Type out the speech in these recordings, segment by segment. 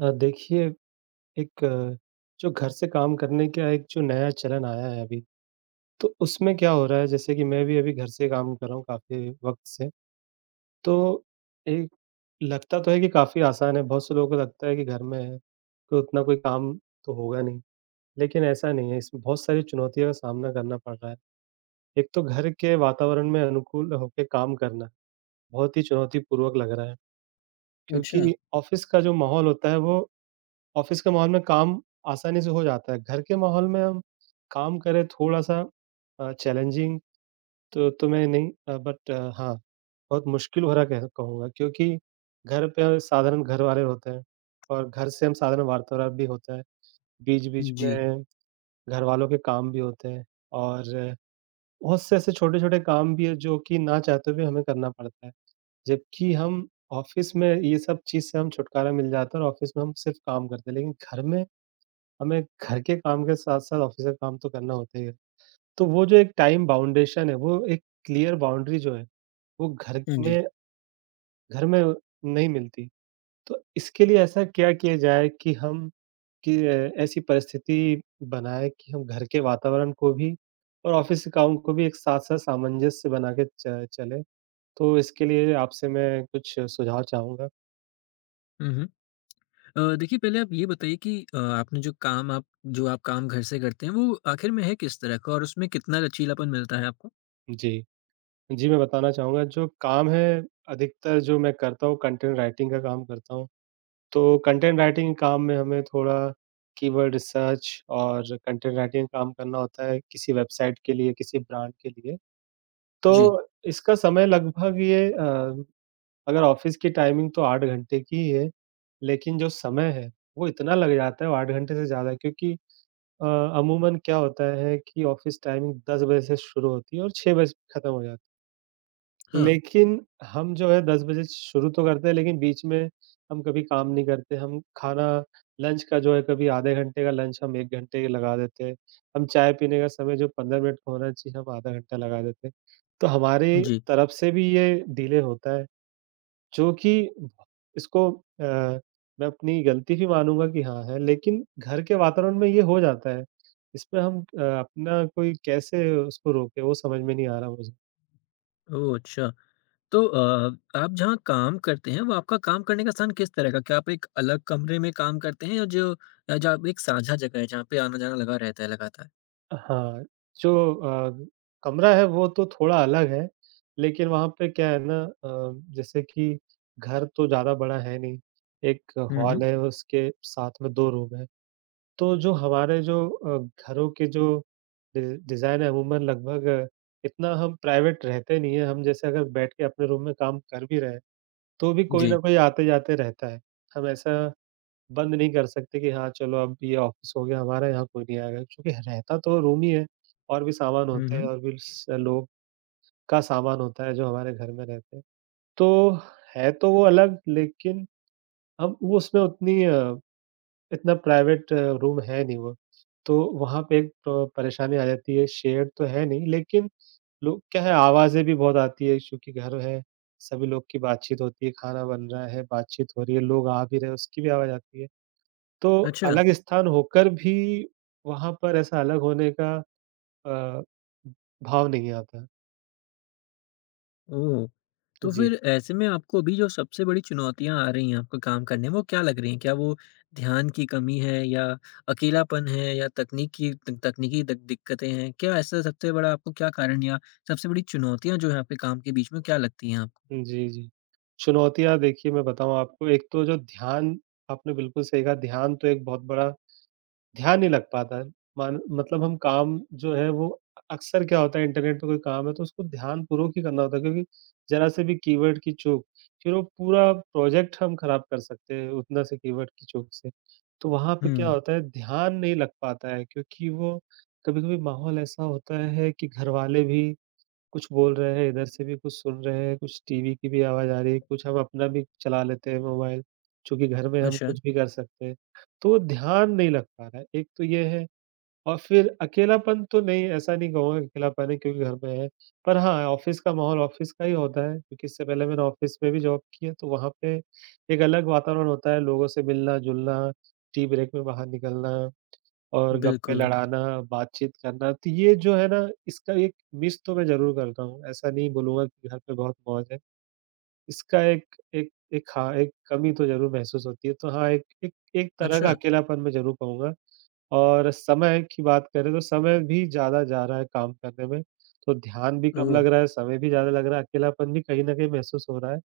देखिए। एक जो घर से काम करने का एक जो नया चलन आया है अभी, तो उसमें क्या हो रहा है जैसे कि मैं भी अभी घर से काम कर रहा हूँ काफ़ी वक़्त से। तो एक लगता तो है कि काफ़ी आसान है, बहुत से लोगों को लगता है कि घर में है, तो उतना कोई काम तो होगा नहीं, लेकिन ऐसा नहीं है, इसमें बहुत सारी चुनौतियों का सामना करना पड़ रहा है। एक तो घर के वातावरण में अनुकूल होके काम करना, बहुत ही चुनौतीपूर्वक लग रहा है, अच्छा, क्योंकि ऑफ़िस का जो माहौल होता है वो ऑफ़िस के माहौल में काम आसानी से हो जाता है, घर के माहौल में हम काम करें थोड़ा-सा चैलेंजिंग तो मैं नहीं बट हाँ, बहुत मुश्किल भरा कह कहूँगा क्योंकि घर पे साधारण घरवाले होते हैं और घर से हम साधारण वार्तालाप भी होता है, बीच-बीच जी। में घरवालों के काम भी होते हैं और बहुत से ऐसे छोटे-छोटे काम भी हैं जो कि ना चाहते हुए हमें करना पड़ता है, जबकि हम ऑफ़िस में ये सब चीज़ से हम छुटकारा मिल जाता है और ऑफ़िस में हम सिर्फ़ काम करते हैं, लेकिन घर में हमें घर के काम के साथ-साथ ऑफ़िस का काम तो करना होता ही है। तो वो जो एक टाइम बाउंडेशन है, वो एक क्लियर बाउंड्री जो है, वो घर हाँ जी। में घर में नहीं मिलती। तो इसके लिए ऐसा क्या किया जाए कि हम कि अ, ऐसी परिस्थिति बनाएँ कि हम घर के वातावरण को भी और ऑफ़िस के काम को भी एक साथ-साथ सामंजस्य बना के च चलें? तो इसके लिए आपसे मैं कुछ सुझाव चाहूँगा। हुँ, हुँ। देखिए, पहले आप ये बताइए कि आपने जो आप काम घर से करते हैं, वो आखिर में है किस तरह का और उसमें कितना लचीलापन मिलता है आपको? जी। जी, मैं बताना चाहूँगा जो काम है अधिकतर जो मैं करता हूँ कंटेंट राइटिंग का काम करता हूँ। तो कंटेंट राइटिंग के काम में हमें थोड़ा कीवर्ड रिसर्च और कंटेंट राइटिंग का काम करना होता है किसी वेबसाइट के लिए, किसी ब्रांड के लिए। तो जी। इसका समय लगभग ये अगर ऑफ़िस की टाइमिंग तो 8 घंटे की ही है, लेकिन जो समय है वो इतना लग जाता है वो 8 घंटे से ज़्यादा क्योंकि अ, अमूमन क्या होता है कि ऑफ़िस टाइमिंग 10 बजे से शुरू होती है और 6 बजे ख़त्म हो जाती है। हाँ, लेकिन हम जो है 10 बजे शुरू तो करते हैं, लेकिन बीच में हम कभी काम नहीं करते। हम खाना लंच का जो है कभी आधे घंटे का लंच हम 1 घंटे लगा देते हैं। हम चाय पीने का समय जो 15 मिनट का होना चाहिए, हम आधा घंटा लगा देते हैं। तो हमारी जी। तरफ से भी ये डिले होता है, जो कि इसको मैं अपनी गलती भी मानूँगा कि हाँ है, लेकिन घर के वातावरण में ये हो जाता है। इसमें हम अपना कोई कैसे उसको रोकें, वो समझ में नहीं आ रहा मुझे। ओह! अच्छा। तो आप जहाँ काम करते हैं, वो आपका काम करने का स्थान किस तरह का? क्या आप एक अलग कमरे में काम करते हैं या जो आप एक साझा जगह है जहाँ पे आना-जाना लगा रहता है लगातार? हाँ, जो कमरा है वो तो थोड़ा अलग है, लेकिन वहाँ पे क्या है ना जैसे कि घर तो ज़्यादा बड़ा है नहीं, एक हुँ, हुँ। हॉल है उसके साथ में 2 रूम हैं। तो जो हमारे जो घरों के जो डि डिज़ाइन है अमूमन लगभग इतना हम प्राइवेट रहते नहीं है, हम जैसे अगर बैठ के अपने रूम में काम कर भी रहे हैं, तो भी कोई ना जी। कोई आते-जाते रहता है। हम ऐसा बंद नहीं कर सकते कि हाँ, चलो अब ये ऑफ़िस हो गया हमारा, यहाँ कोई नहीं आएगा क्योंकि रहता तो रूम ही है, और भी सामान हुँ, होते हैं हुँ। और भी स लोग का सामान होता है जो हमारे घर में रहते हैं। तो है तो वो अलग लेकिन हम वो उसमें उतनी इतना प्राइवेट रूम है नहीं वो। तो वहाँ पे एक प परेशानी आ जाती है, शेयर्ड तो है नहीं लेकिन लोग क्या है आवाज़ें भी बहुत आती है क्योंकि घर है, सभी लोग की बातचीत होती है, खाना बन रहा है, बातचीत हो रही है, लोग आ भी रहे हैं, उसकी भी आवाज़ आती है। तो अच्छा। अलग स्थान होकर भी वहाँ पर ऐसा अलग होने का अ, भाव नहीं आता। ओह! तो जी। फिर ऐसे में आपको अभी जो सबसे बड़ी चुनौतियाँ आ रही हैं आपको काम करने में, वो क्या लग रही हैं? क्या वो ध्यान की कमी है, या अकेलापन है, या तकनीक की त तकनीकी द दिक्कतें हैं? क्या ऐसा सबसे बड़ा आपको क्या कारण, या सबसे बड़ी चुनौतियाँ जो हैं आपके काम के बीच में, क्या लगती हैं आपको? जी, जी। चुनौतियाँ देखिए मैं बताऊँ आपको, एक तो जो ध्यान आपने बिल्कुल सही कहा ध्यान तो एक बहुत बड़ा ध्यान नहीं लग पाता है। मान मतलब हम काम जो है वो अक्सर क्या होता है इंटरनेट पे कोई काम है तो उसको ध्यानपूर्वक ही करना होता है क्योंकि ज़रा से भी कीवर्ड की चूक, फिर वो पूरा प्रोजेक्ट हम खराब कर सकते हैं उतना से कीवर्ड की चूक से। तो वहाँ पे क्या हुँ, होता है ध्यान नहीं लग पाता है क्योंकि वो कभी-कभी माहौल ऐसा होता है कि घरवाले भी कुछ बोल रहे हैं, इधर से भी कुछ सुन रहे हैं, कुछ टीवी की भी आवाज़ आ रही है, कुछ हम अपना भी चला लेते हैं मोबाइल, चूँकि घर में हम अच्छा, कुछ भी कर सकते हैं। तो ध्यान नहीं लग पा रहा है, एक तो ये है और फिर अकेलापन तो नहीं, ऐसा नहीं कहूँगा कि अकेलापन है क्योंकि घर में है। पर हाँ, ऑफ़िस का माहौल ऑफ़िस का ही होता है क्योंकि इससे पहले मैंने ऑफ़िस में भी जॉब की है, तो वहाँ पे एक अलग वातावरण होता है, लोगों से मिलना-जुलना, टी ब्रेक में बाहर निकलना। और गप्पे बिल्कुल। लड़ाना, बातचीत करना, तो ये जो है ना, इसका एक मिस तो मैं ज़रूर करता हूँ। ऐसा नहीं बोलूँगा कि घर पे बहुत मौज है। इसका एक एक एक हाँ, एक कमी तो ज़रूर महसूस होती है। तो हाँ, एक एक एक तरह का अच्छा, अकेलापन मैं ज़रूर कहूँगा। और समय की बात करें तो समय भी ज़्यादा जा रहा है काम करने में, तो ध्यान भी कम ओह! लग रहा है, समय भी ज़्यादा लग रहा है, अकेलापन भी कहीं न कहीं महसूस हो रहा है।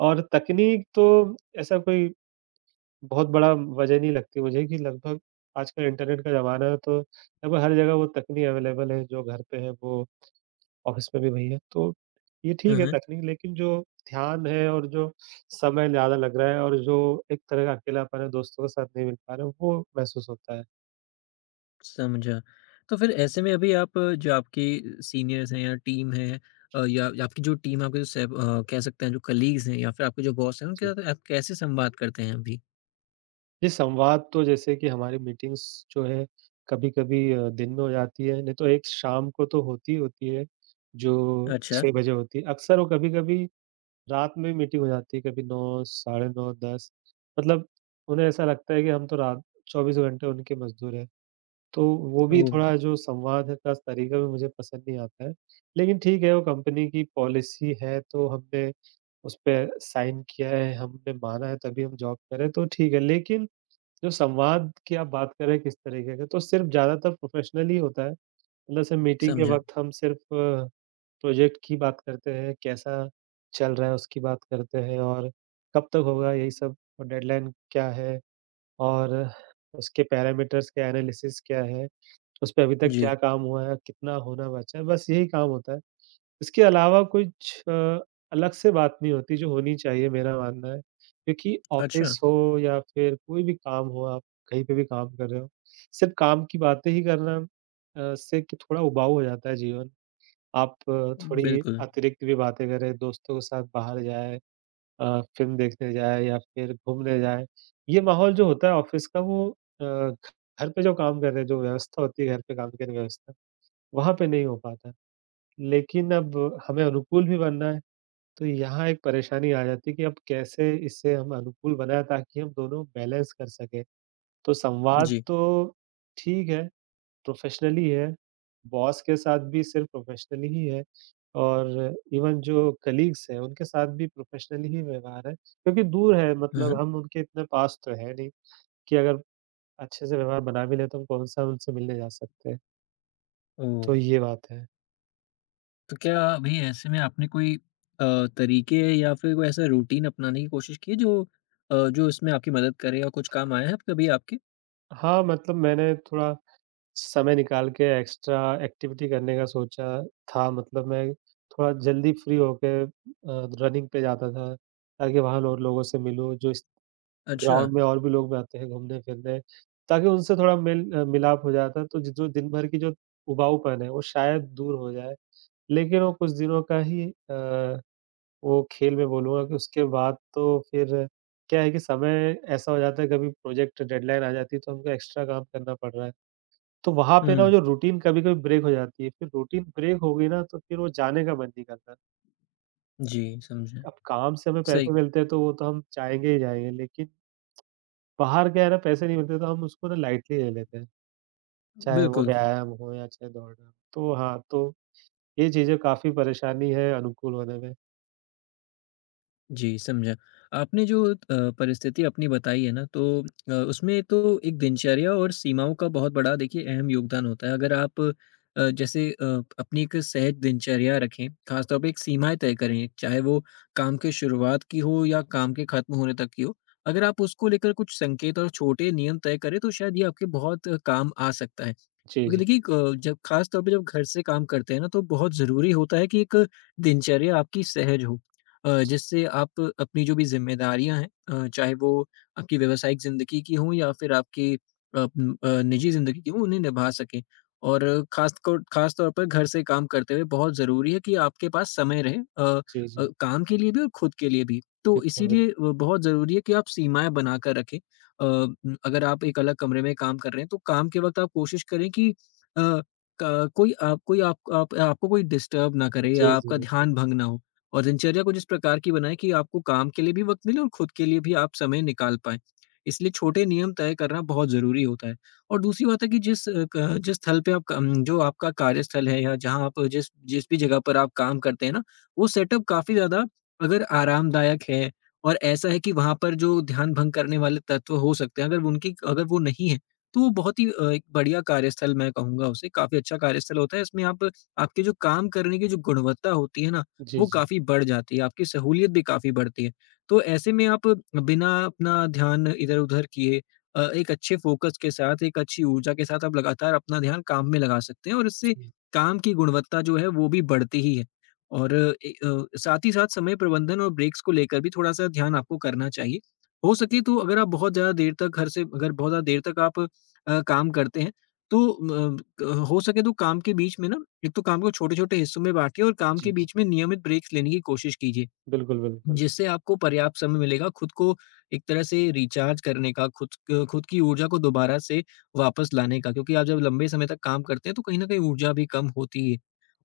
और तकनीक तो ऐसा कोई बहुत बड़ा वजह नहीं लगती मुझे कि लगभग आजकल इंटरनेट का ज़माना है तो लगभग हर जगह वो तकनीक अवेलेबल है, जो घर पे है वो ऑफ़िस में भी वही है। तो ये ठीक हुँ, है हुँ। तकनीक लेकिन जो ध्यान है और जो समय ज़्यादा लग रहा है और जो एक तरह का अकेलापन है दोस्तों के साथ नहीं मिल पा रहे हैं, वो महसूस होता है। समझा। तो फिर ऐसे में अभी आप जो आपके सीनियर्स हैं या टीम है, या आपकी जो टीम, आपके जो सैब कह सकते हैं जो कलीग्स हैं, या फिर आपके जो बॉस हैं, उनके जी। साथ आप कैसे संवाद करते हैं अभी? ये संवाद तो जैसे कि हमारी मीटिंग्स जो है कभी-कभी दिन में हो जाती है, नहीं तो एक शाम को तो होती ही होती है, जो अच्छा, 6 बजे होती है। अक्सर वो कभी-कभी रात में भी मीटिंग हो जाती है कभी 9 साढ़े 9 10 मतलब उन्हें ऐसा लगता है कि हम तो रात 24 घंटे उनके मज़दूर हैं। तो वो भी ओह! थोड़ा जो संवाद है का तरीका भी मुझे पसंद नहीं आता है। लेकिन ठीक है वो कंपनी की पॉलिसी है तो हमने उस पे साइन किया है, हमने माना है तभी हम जॉब कर रहे हैं तो ठीक है। लेकिन जो संवाद की आप बात कर रहे हैं किस तरीके का तो सिर्फ़ ज़्यादातर प्रोफ़ेशनल ही होता है। मतलब सिर्फ़ मीटिंग के समझा। वक़्त हम सिर्फ़ प्रोजेक्ट की बात करते हैं, कैसा चल रहा है उसकी बात करते हैं और कब तक होगा यही सब और डेडलाइन क्या है और उसके पैरामीटर्स के एनालिसिस क्या है, उस पे अभी तक जी, क्या काम हुआ है, कितना होना बचा है, बस यही काम होता है। इसके अलावा कुछ अलग से बात नहीं होती जो होनी चाहिए मेरा मानना है, क्योंकि अच्छा, ऑफ़िस हो या फिर कोई भी काम हो आप कहीं पे भी काम कर रहे हो, सिर्फ़ काम की बातें ही करना से कि थोड़ा उबाऊ हो जाता है जीवन। आप थोड़ी बिल्कुल। अतिरिक्त भी बातें करें, दोस्तों के साथ बाहर जाएँ फ़िल्म देखने जाएँ या फिर घूमने जाएँ। ये माहौल जो होता है ऑफ़िस का वो घर पे जो काम कर रहे हैं, जो व्यवस्था होती है घर पे काम करने की व्यवस्था, वहाँ पे नहीं हो पाता। लेकिन अब हमें अनुकूल भी बनना है, तो यहाँ एक परेशानी आ जाती है कि अब कैसे इसे हम अनुकूल बनाएँ ताकि हम दोनों बैलेंस कर सकें। तो संवाद जी, तो ठीक है प्रोफ़ेशनली है, बॉस के साथ भी सिर्फ़ प्रोफ़ेशनली ही है और इवन जो कलीग्स हैं, उनके साथ भी प्रोफ़ेशनली ही व्यवहार है। क्योंकि दूर है हुँ, मतलब हुँ। हम उनके इतने पास तो है नहीं कि अगर अच्छे से व्यवहार बना भी लें तो हम कौन-सा उनसे मिलने जा सकते हैं, ओह! तो ये बात है। तो क्या अभी ऐसे में आपने कोई तरीके या फिर कोई ऐसा रूटीन अपनाने की कोशिश की है जो इसमें आपकी मदद करे और कुछ काम आया है कभी आपके? हाँ, मतलब मैंने थोड़ा समय निकाल के एक्स्ट्रा एक्टिविटी करने का सोचा था मतलब मैं थोड़ा जल्दी फ्री होके रनिंग पे जाता था ताकि वहाँ और लोगों से मिलूँ जो इस अच्छा, ग्राउंड में और भी लोग आते हैं घूमने-फिरने, ताकि उनसे थोड़ा मेल मिलाप हो जाता है, तो ज जो दिन भर की जो उबाऊपन है, वो शायद दूर हो जाए। लेकिन वो कुछ दिनों का ही वो खेल मैं बोलूँगा कि उसके बाद तो फिर क्या है कि समय ऐसा हो जाता है, कभी प्रोजेक्ट डेडलाइन आ जाती है, तो हमको एक्स्ट्रा काम करना पड़ रहा है। तो वहाँ पे ना वो हुँ, जो रूटीन कभी-कभी ब्रेक हो जाती है, फिर रूटीन ब्रेक हो गई ना, तो फिर वो जाने का मन नहीं करता। जी समझा। अब काम से हमें पैसे सही, मिलते हैं, तो वो तो हम जाएँगे ही जाएँगे, लेकिन बाहर क्या है ना पैसे नहीं मिलते तो हम उसको ना लाइटली ले लेते हैं, चाहे वो बिल्कुल। व्यायाम हो या चाहे दौड़ना। तो हाँ, तो ये चीज़ें काफ़ी परेशानी है अनुकूल होने में। जी, समझा। आपने जो परिस्थिति अपनी बताई है ना, तो उसमें तो एक दिनचर्या और सीमाओं का बहुत बड़ा, देखिए, अहम योगदान होता है। अगर आप जैसे अपनी एक सहज दिनचर्या रखें, ख़ास तौर पे एक सीमाएँ तय करें, चाहे वो काम के शुरुआत की हो या काम के ख़त्म होने तक की हो। अगर आप उसको लेकर कुछ संकेत और छोटे नियम तय करें, तो शायद ये आपके बहुत काम आ सकता है। जी, क्योंकि जी। देखिए, जब खास तौर पे जब घर से काम करते हैं ना, तो बहुत ज़रूरी होता है कि एक दिनचर्या आपकी सहज हो। जिससे आप अपनी जो भी ज़िम्मेदारियाँ हैं, चाहे वो आपकी व्यावसायिक ज़िंदगी की हों या फिर आपकी निजी ज़िंदगी की हों, उन्हें निभा सकें। और खास तौर पर घर से काम करते हुए बहुत ज़रूरी है कि आपके पास समय रहे अ जी, जी। काम के लिए भी और खुद के लिए भी। तो बिल्कुल, बिल्कुल। इसीलिए बहुत ज़रूरी है कि आप सीमाएँ बनाकर रखें। अगर आप एक अलग कमरे में काम कर रहे हैं, तो काम के वक़्त आप कोशिश करें कि अ, क कोई आप आपको कोई डिस्टर्ब ना करे या जी, जी, आपका बिल्कुल। ध्यान भंग ना हो, और दिनचर्या कुछ इस प्रकार की बनाएँ कि आपको काम के लिए भी वक़्त मिले और खुद के लिए भी आप समय निकाल पाएँ। इसलिए छोटे नियम तय करना बहुत ज़रूरी होता है। और दूसरी बात है कि जिस अ, क जिस स्थल पे आप कम जो आपका कार्यस्थल है या जहाँ आप, जिस जिस भी जगह पर आप काम करते हैं ना, वो सेटअप काफ़ी ज़्यादा अगर आरामदायक है और ऐसा है कि वहाँ पर जो ध्यान भंग करने वाले तत्व हो सकते हैं, अगर वो नहीं है, तो वो बहुत ही एक बढ़िया कार्यस्थल, मैं कहूँगा उसे, काफ़ी अच्छा कार्यस्थल होता है। इसमें आप आपके जो काम करने की जो गुणवत्ता होती है ना, जी, वो जी। काफ़ी बढ़ जाती है, आपकी सहूलियत भी काफ़ी बढ़ती है। तो ऐसे में आप बिना अपना ध्यान इधर-उधर किए, एक अच्छे फ़ोकस के साथ, एक अच्छी ऊर्जा के साथ आप लगातार अपना ध्यान काम में लगा सकते हैं, और इससे जी, काम की गुणवत्ता जो है, वो भी बढ़ती ही है। और साथ ही साथ समय प्रबंधन और ब्रेक्स को लेकर भी थोड़ा-सा ध्यान आपको करना चाहिए। हो सके तो अगर आप बहुत ज़्यादा देर तक घर से अगर बहुत ज़्यादा देर तक आप काम करते हैं। तो म क हो सके तो काम के बीच में ना, एक तो काम को छोटे-छोटे हिस्सों में बाँटिए और काम जी, के जी। बीच में नियमित ब्रेक्स लेने की कोशिश कीजिए। बिल्कुल, बिल्कुल। जिससे आपको पर्याप्त समय मिलेगा खुद को एक तरह से रिचार्ज करने का, खुद की ऊर्जा को दोबारा से वापस लाने का, क्योंकि आप जब लंबे समय तक काम करते हैं तो कहीं न कहीं ऊर्जा भी कम होती है।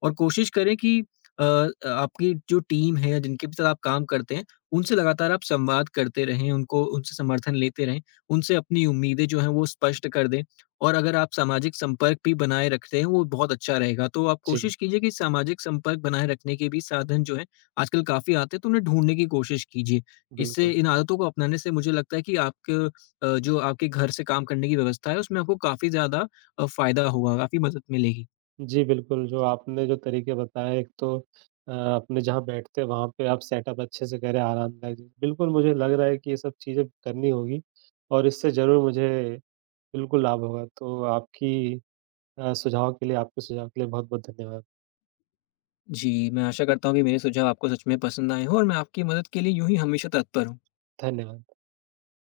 और कोशिश करें कि अ, आपकी जो टीम है, जिनके भी साथ आप काम करते हैं, उनसे लगातार आप संवाद करते रहें, उनको उनसे समर्थन लेते रहें, उनसे अपनी उम्मीदें जो हैं वो स्पष्ट कर दें, और अगर आप सामाजिक संपर्क भी बनाए रखते हैं, वो बहुत अच्छा रहेगा। तो आप जी, कोशिश कीजिए कि सामाजिक संपर्क बनाए रखने के भी साधन जो हैं आजकल काफ़ी आते हैं, तो उन्हें ढूँढने की कोशिश कीजिए। इससे, बिल्कुल। इन आदतों को अपनाने से, मुझे लगता है कि आपके, जो आपके घर से काम करने की व्यवस्था है, उसमें आपको काफ़ी ज़्यादा फ़ायदा होगा, काफ़ी मदद मिलेगी। जी, बिल्कुल, जो आपने जो तरीके बताए एक तो अपने जहाँ बैठते हैं वहाँ पे आप सेटअप अच्छे से करें आरामदायक। बिल्कुल मुझे लग रहा है कि ये सब चीज़ें करनी होगी और इससे ज़रूर मुझे बिल्कुल लाभ होगा। तो आपकी अ, सुझाव के लिए आपके सुझाव के लिए बहुत-बहुत धन्यवाद। जी, मैं आशा करता हूँ कि मेरे सुझाव आपको सच में पसंद आए हों, और मैं आपकी मदद के लिए यूँ ही हमेशा तत्पर हूँ। धन्यवाद।